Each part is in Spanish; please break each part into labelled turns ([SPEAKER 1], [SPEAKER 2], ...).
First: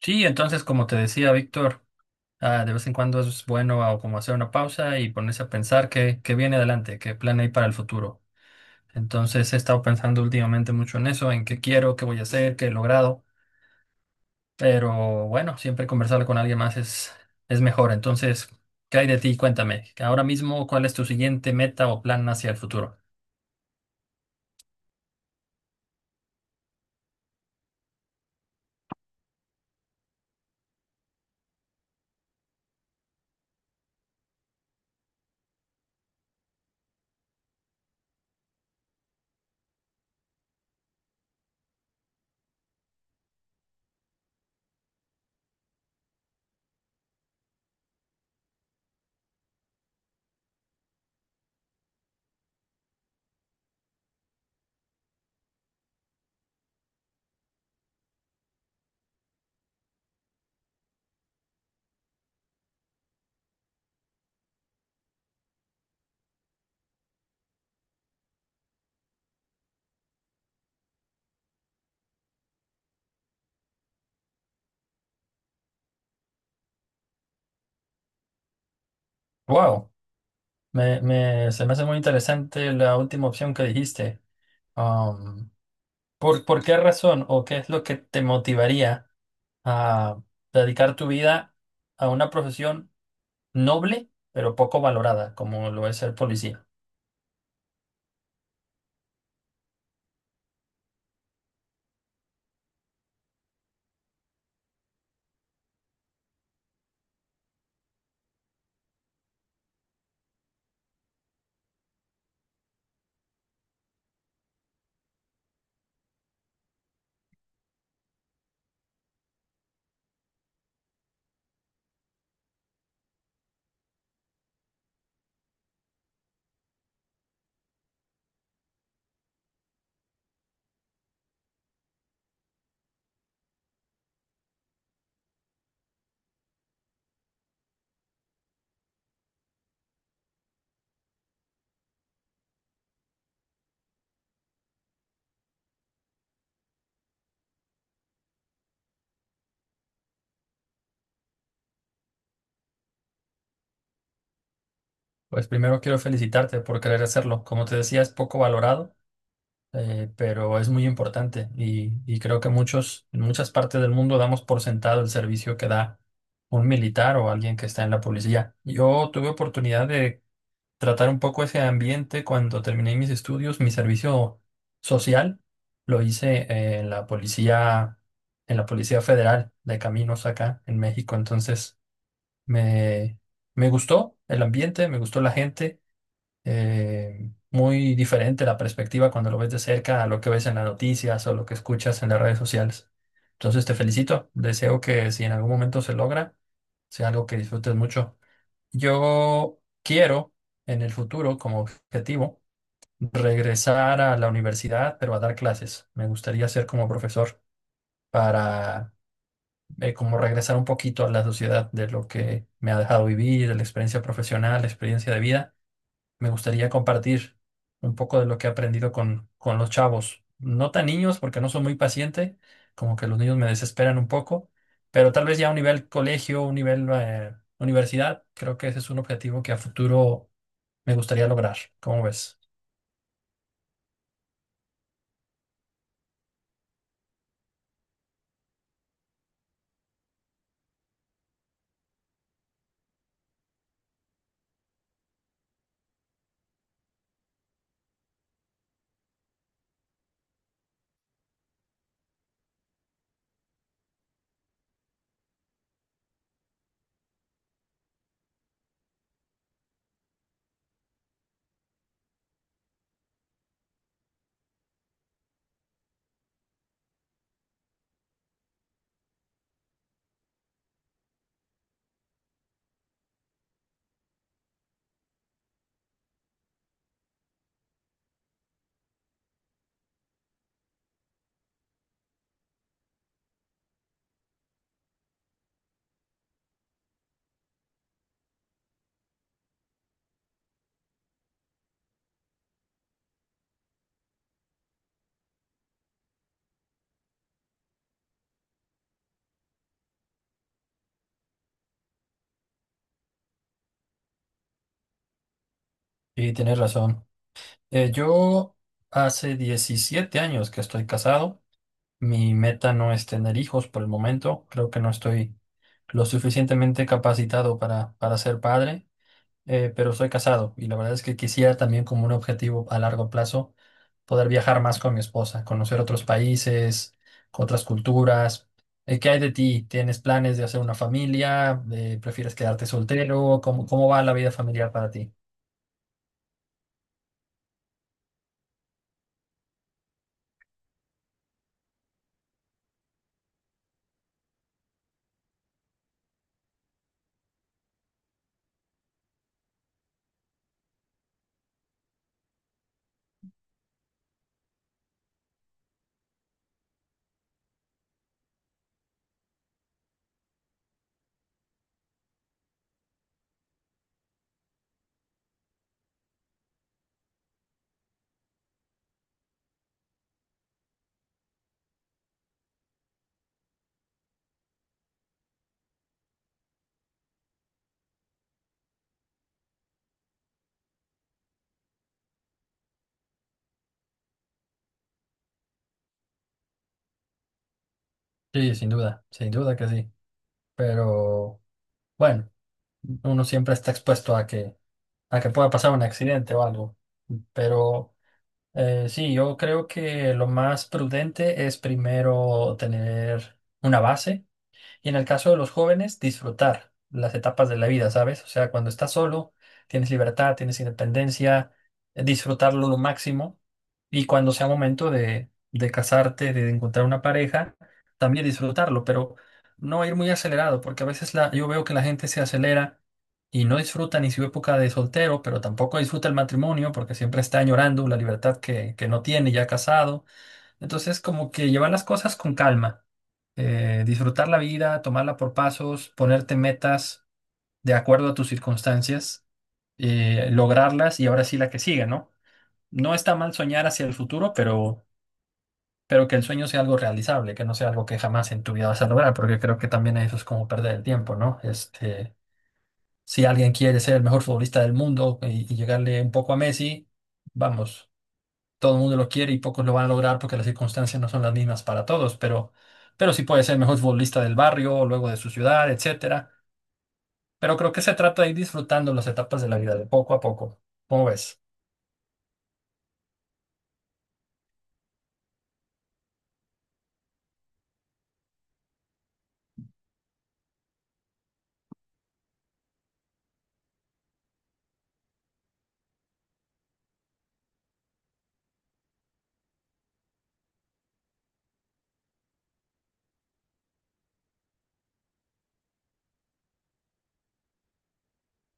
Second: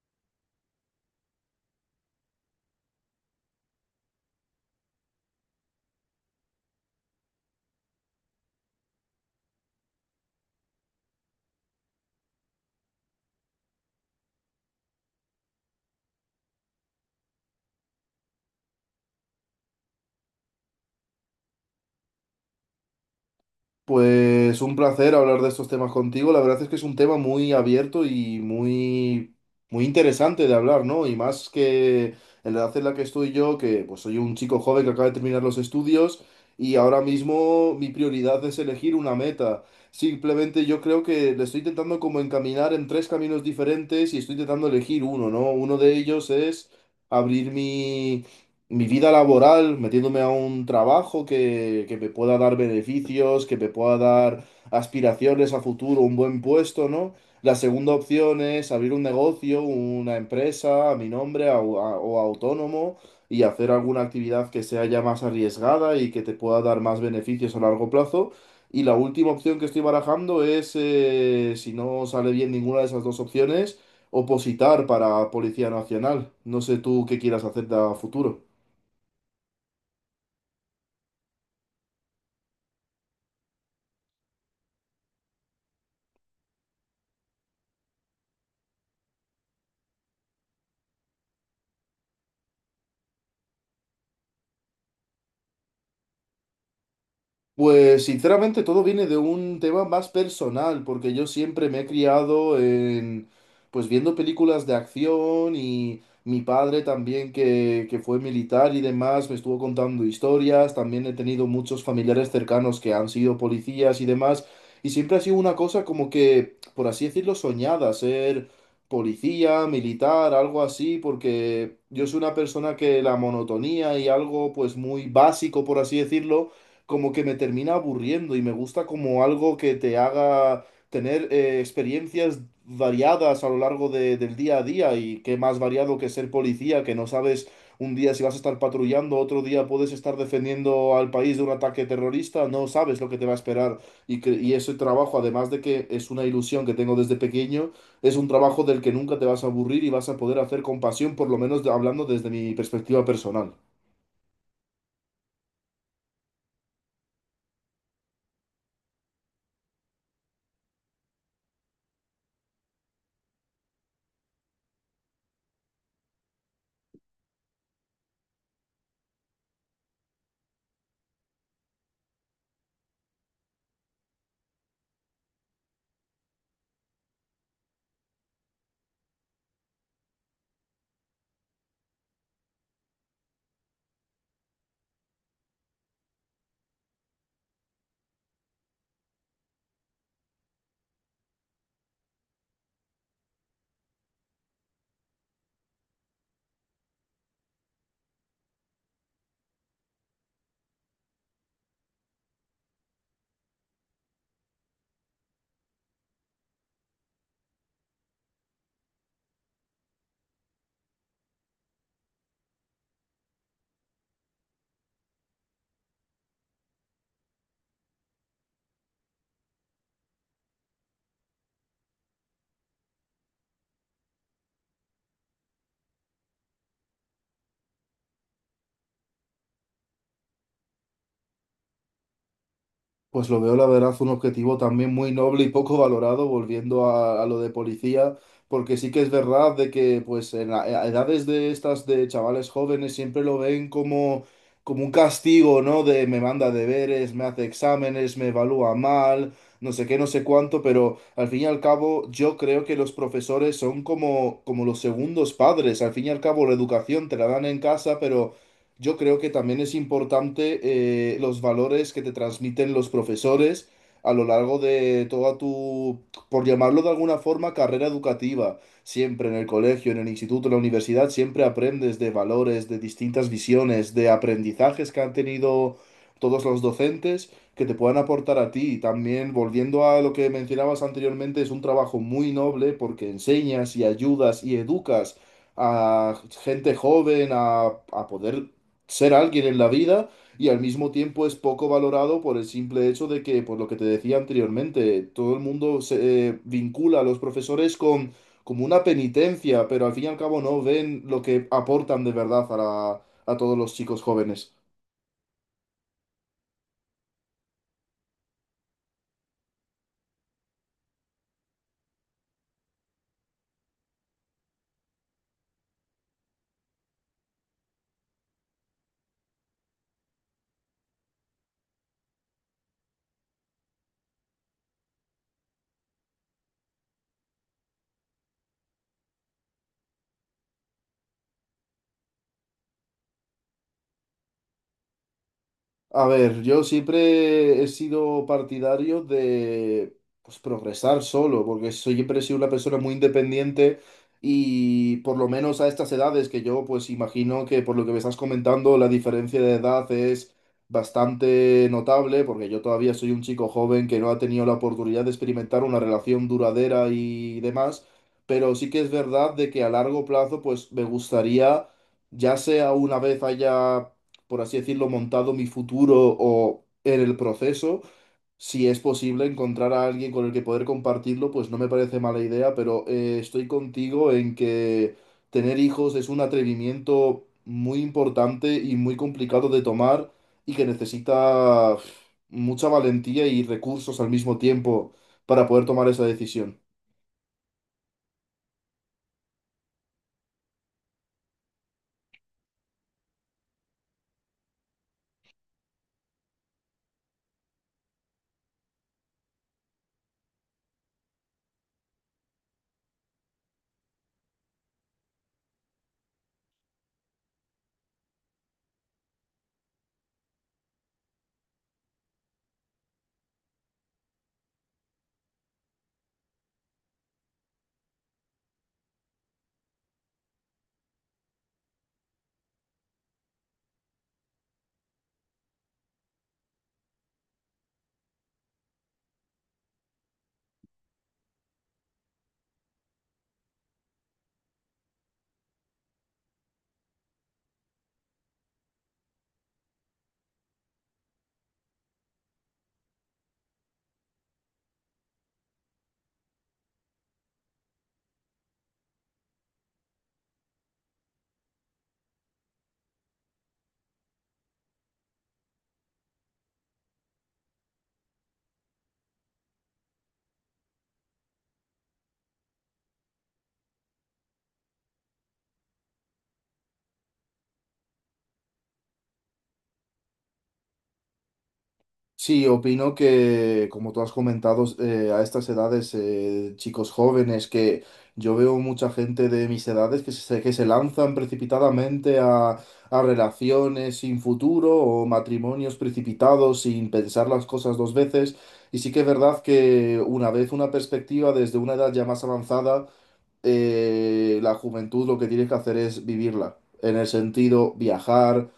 [SPEAKER 1] Sí, entonces, como te decía Víctor, de vez en cuando es bueno como hacer una pausa y ponerse a pensar qué viene adelante, qué plan hay para el futuro. Entonces, he estado pensando últimamente mucho en eso, en qué quiero, qué voy a hacer, qué he logrado, pero bueno, siempre conversar con alguien más es mejor. Entonces, ¿qué hay de ti? Cuéntame, ahora mismo, ¿cuál es tu siguiente meta o plan hacia el futuro?
[SPEAKER 2] Pues un placer hablar de estos temas contigo. La verdad es que es un tema muy abierto y muy interesante de hablar, ¿no? Y más que en la edad en la que estoy yo, que pues soy un chico joven que acaba de terminar los estudios y ahora mismo mi prioridad es elegir una meta. Simplemente yo creo que le estoy intentando como encaminar en tres caminos diferentes y estoy intentando elegir uno, ¿no? Uno de ellos es abrir mi vida laboral, metiéndome a un trabajo que me pueda dar beneficios, que me pueda dar aspiraciones a futuro, un buen puesto, ¿no? La segunda opción es abrir un negocio, una empresa a mi nombre o autónomo y hacer alguna actividad que sea ya más arriesgada y que te pueda dar más beneficios a largo plazo. Y la última opción que estoy barajando es, si no sale bien ninguna de esas dos opciones, opositar para Policía Nacional. No sé tú qué quieras hacer a futuro.
[SPEAKER 1] Wow, se me hace muy interesante la última opción que dijiste. ¿ por qué razón o qué es lo que te motivaría a dedicar tu vida a una profesión noble, pero poco valorada, ¿como lo es ser policía?
[SPEAKER 2] Pues sinceramente todo viene de un tema más personal, porque yo siempre me he criado en, pues viendo películas de acción y mi padre también que fue militar y demás me estuvo contando historias, también he tenido muchos familiares cercanos que han sido policías y demás, y siempre ha sido una cosa como que, por así decirlo, soñada, ser policía, militar, algo así, porque yo soy una persona que la monotonía y algo pues muy básico, por así decirlo, como que me termina aburriendo y me gusta como algo que te haga tener experiencias variadas a lo largo del día a día y qué más variado que ser policía, que no sabes un día si vas a estar patrullando, otro día puedes estar defendiendo al país de un ataque terrorista, no sabes lo que te va a esperar y ese trabajo, además de que es una ilusión que tengo desde pequeño, es un trabajo del que nunca te vas a aburrir y vas a poder hacer con pasión, por lo menos hablando desde mi perspectiva personal.
[SPEAKER 1] Pues primero quiero felicitarte por querer hacerlo. Como te decía, es poco valorado, pero es muy importante y creo que muchos, en muchas partes del mundo damos por sentado el servicio que da un militar o alguien que está en la policía. Yo tuve oportunidad de tratar un poco ese ambiente cuando terminé mis estudios, mi servicio social lo hice en la Policía Federal de Caminos acá en México. Entonces me, me gustó el ambiente, me gustó la gente, muy diferente la perspectiva cuando lo ves de cerca a lo que ves en las noticias o lo que escuchas en las redes sociales. Entonces te felicito, deseo que si en algún momento se logra, sea algo que disfrutes mucho. Yo quiero en el futuro, como objetivo, regresar a la universidad, pero a dar clases. Me gustaría ser como profesor para como regresar un poquito a la sociedad de lo que me ha dejado vivir, de la experiencia profesional, la experiencia de vida. Me gustaría compartir un poco de lo que he aprendido con los chavos. No tan niños, porque no soy muy paciente, como que los niños me desesperan un poco, pero tal vez ya a un nivel colegio, un nivel universidad, creo que ese es un objetivo que a futuro me gustaría lograr. ¿Cómo ves?
[SPEAKER 2] Pues lo veo, la verdad, un objetivo también muy noble y poco valorado, volviendo a lo de policía, porque sí que es verdad de que, pues, en a edades de estas de chavales jóvenes siempre lo ven como, como un castigo, ¿no? De me manda deberes, me hace exámenes, me evalúa mal, no sé qué, no sé cuánto, pero al fin y al cabo yo creo que los profesores son como, como los segundos padres. Al fin y al cabo la educación te la dan en casa, pero yo creo que también es importante los valores que te transmiten los profesores a lo largo de toda tu, por llamarlo de alguna forma, carrera educativa. Siempre en el colegio, en el instituto, en la universidad, siempre aprendes de valores, de distintas visiones, de aprendizajes que han tenido todos los docentes que te puedan aportar a ti. Y también, volviendo a lo que mencionabas anteriormente, es un trabajo muy noble porque enseñas y ayudas y educas a gente joven a poder ser alguien en la vida y al mismo tiempo es poco valorado por el simple hecho de que, por lo que te decía anteriormente, todo el mundo se vincula a los profesores con como una penitencia, pero al fin y al cabo no ven lo que aportan de verdad a a todos los chicos jóvenes.
[SPEAKER 1] Y tienes razón. Yo hace 17 años que estoy casado. Mi meta no es tener hijos por el momento. Creo que no estoy lo suficientemente capacitado para ser padre, pero soy casado y la verdad es que quisiera también como un objetivo a largo plazo poder viajar más con mi esposa, conocer otros países, otras culturas. ¿Qué hay de ti? ¿Tienes planes de hacer una familia? ¿Prefieres quedarte soltero? ¿ cómo va la vida familiar para ti?
[SPEAKER 2] A ver, yo siempre he sido partidario de pues, progresar solo, porque siempre he sido una persona muy independiente y por lo menos a estas edades que yo pues imagino que por lo que me estás comentando la diferencia de edad es bastante notable, porque yo todavía soy un chico joven que no ha tenido la oportunidad de experimentar una relación duradera y demás, pero sí que es verdad de que a largo plazo pues me gustaría ya sea una vez haya por así decirlo, montado mi futuro o en el proceso. Si es posible encontrar a alguien con el que poder compartirlo, pues no me parece mala idea, pero estoy contigo en que tener hijos es un atrevimiento muy importante y muy complicado de tomar y que necesita uf, mucha valentía y recursos al mismo tiempo para poder tomar esa decisión.
[SPEAKER 1] Sí, sin duda, sin duda que sí. Pero bueno, uno siempre está expuesto a a que pueda pasar un accidente o algo. Pero sí, yo creo que lo más prudente es primero tener una base. Y en el caso de los jóvenes, disfrutar las etapas de la vida, ¿sabes? O sea, cuando estás solo, tienes libertad, tienes independencia, disfrutarlo lo máximo. Y cuando sea momento de casarte, de encontrar una pareja, también disfrutarlo, pero no ir muy acelerado, porque a veces yo veo que la gente se acelera y no disfruta ni su época de soltero, pero tampoco disfruta el matrimonio porque siempre está añorando la libertad que no tiene ya casado. Entonces, como que llevar las cosas con calma, disfrutar la vida, tomarla por pasos, ponerte metas de acuerdo a tus circunstancias, lograrlas y ahora sí la que sigue, ¿no? No está mal soñar hacia el futuro, pero que el sueño sea algo realizable, que no sea algo que jamás en tu vida vas a lograr, porque creo que también eso es como perder el tiempo, ¿no? Este, si alguien quiere ser el mejor futbolista del mundo y llegarle un poco a Messi, vamos, todo el mundo lo quiere y pocos lo van a lograr porque las circunstancias no son las mismas para todos, pero sí puede ser el mejor futbolista del barrio, luego de su ciudad, etcétera. Pero creo que se trata de ir disfrutando las etapas de la vida de poco a poco. ¿Cómo ves?
[SPEAKER 2] Sí, opino que, como tú has comentado, a estas edades, chicos jóvenes, que yo veo mucha gente de mis edades que se lanzan precipitadamente a relaciones sin futuro o matrimonios precipitados sin pensar las cosas dos veces. Y sí que es verdad que una vez una perspectiva desde una edad ya más avanzada la juventud lo que tienes que hacer es vivirla, en el sentido viajar,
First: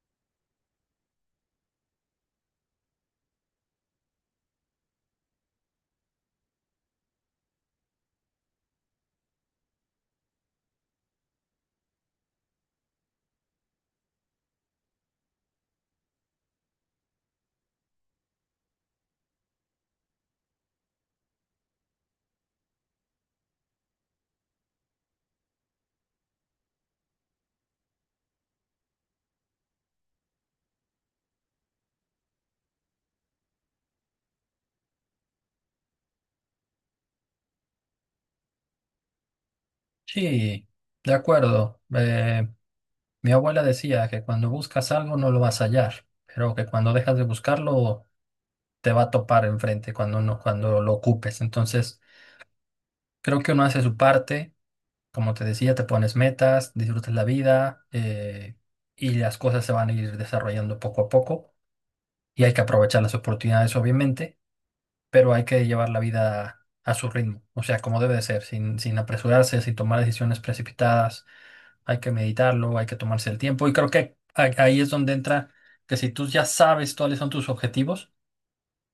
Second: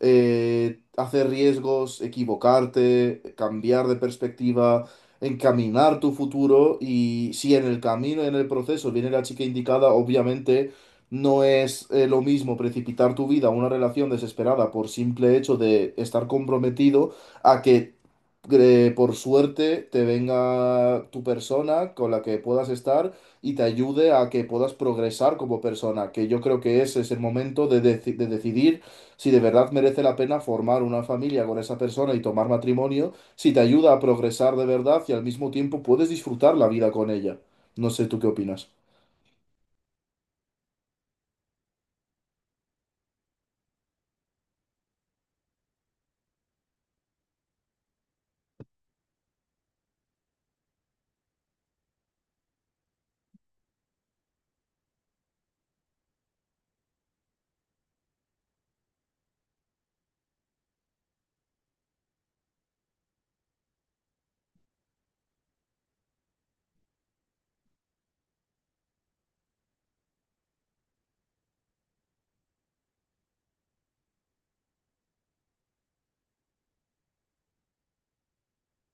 [SPEAKER 2] hacer riesgos, equivocarte, cambiar de perspectiva, encaminar tu futuro y si en el camino, en el proceso viene la chica indicada, obviamente no es lo mismo precipitar tu vida a una relación desesperada por simple hecho de estar comprometido a que por suerte te venga tu persona con la que puedas estar y te ayude a que puedas progresar como persona, que yo creo que ese es el momento de, de decidir si de verdad merece la pena formar una familia con esa persona y tomar matrimonio, si te ayuda a progresar de verdad y al mismo tiempo puedes disfrutar la vida con ella. No sé, ¿tú qué opinas?
[SPEAKER 1] Sí, de acuerdo. Mi abuela decía que cuando buscas algo no lo vas a hallar, pero que cuando dejas de buscarlo te va a topar enfrente cuando no, cuando lo ocupes. Entonces, creo que uno hace su parte. Como te decía, te pones metas, disfrutas la vida, y las cosas se van a ir desarrollando poco a poco y hay que aprovechar las oportunidades, obviamente, pero hay que llevar la vida a su ritmo, o sea, como debe de ser, sin apresurarse, sin tomar decisiones precipitadas, hay que meditarlo, hay que tomarse el tiempo y creo que ahí es donde entra que si tú ya sabes cuáles son tus objetivos,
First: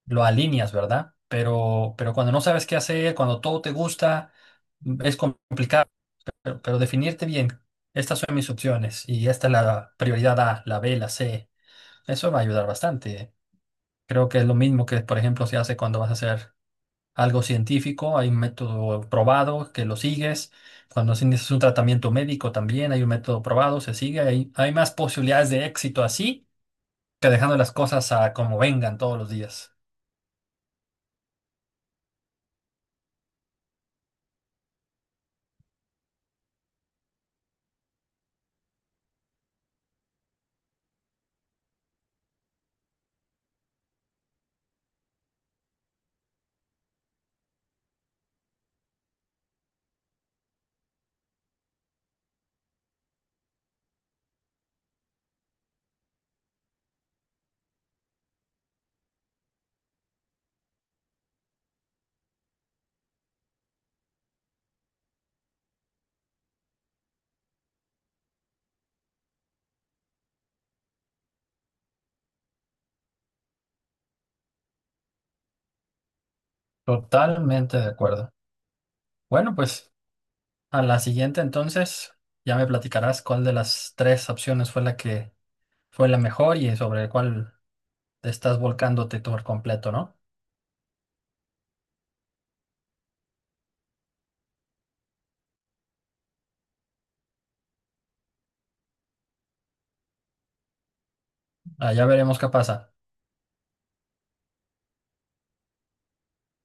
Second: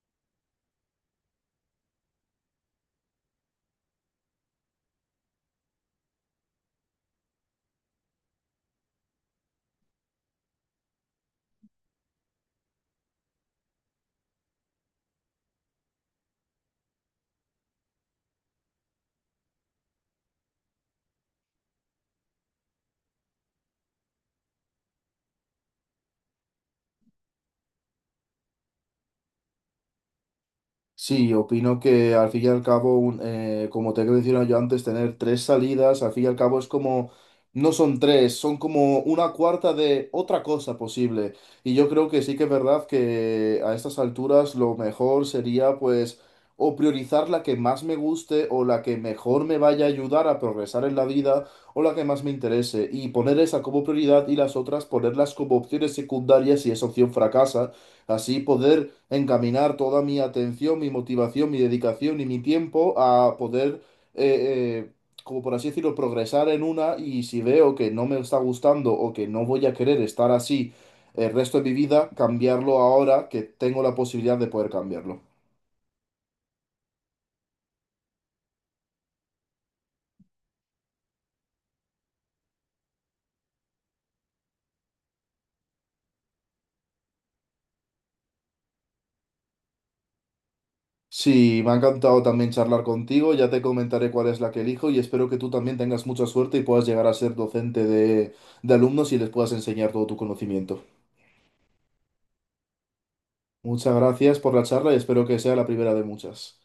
[SPEAKER 1] lo alineas, ¿verdad? Pero cuando no sabes qué hacer, cuando todo te gusta, es complicado. Pero definirte bien, estas son mis opciones y esta es la prioridad A, la B, la C. Eso va a ayudar bastante. ¿Eh? Creo que es lo mismo que, por ejemplo, se hace cuando vas a hacer algo científico. Hay un método probado que lo sigues. Cuando si necesitas un tratamiento médico también hay un método probado, se sigue. Hay más posibilidades de éxito así que dejando las cosas a como vengan todos los días.
[SPEAKER 2] Sí, opino que al fin y al cabo, como te he mencionado yo antes, tener tres salidas, al fin y al cabo es como, no son tres, son como una cuarta de otra cosa posible. Y yo creo que sí que es verdad que a estas alturas lo mejor sería pues o priorizar la que más me guste o la que mejor me vaya a ayudar a progresar en la vida o la que más me interese y poner esa como prioridad y las otras ponerlas como opciones secundarias si esa opción fracasa. Así poder encaminar toda mi atención, mi motivación, mi dedicación y mi tiempo a poder, eh, eh, como por así decirlo, progresar en una y si veo que no me está gustando o que no voy a querer estar así el resto de mi vida, cambiarlo ahora que tengo la posibilidad de poder cambiarlo.
[SPEAKER 1] Totalmente de acuerdo. Bueno, pues a la siguiente entonces ya me platicarás cuál de las tres opciones fue la que fue la mejor y sobre el cual te estás volcándote por completo, ¿no?
[SPEAKER 2] Sí, me ha encantado también charlar contigo, ya te comentaré cuál es la que elijo y espero que tú también tengas mucha suerte y puedas llegar a ser docente de alumnos y les puedas enseñar todo tu conocimiento.
[SPEAKER 1] Ah, ya veremos qué pasa.
[SPEAKER 2] Muchas gracias por la charla y espero que sea la primera de muchas.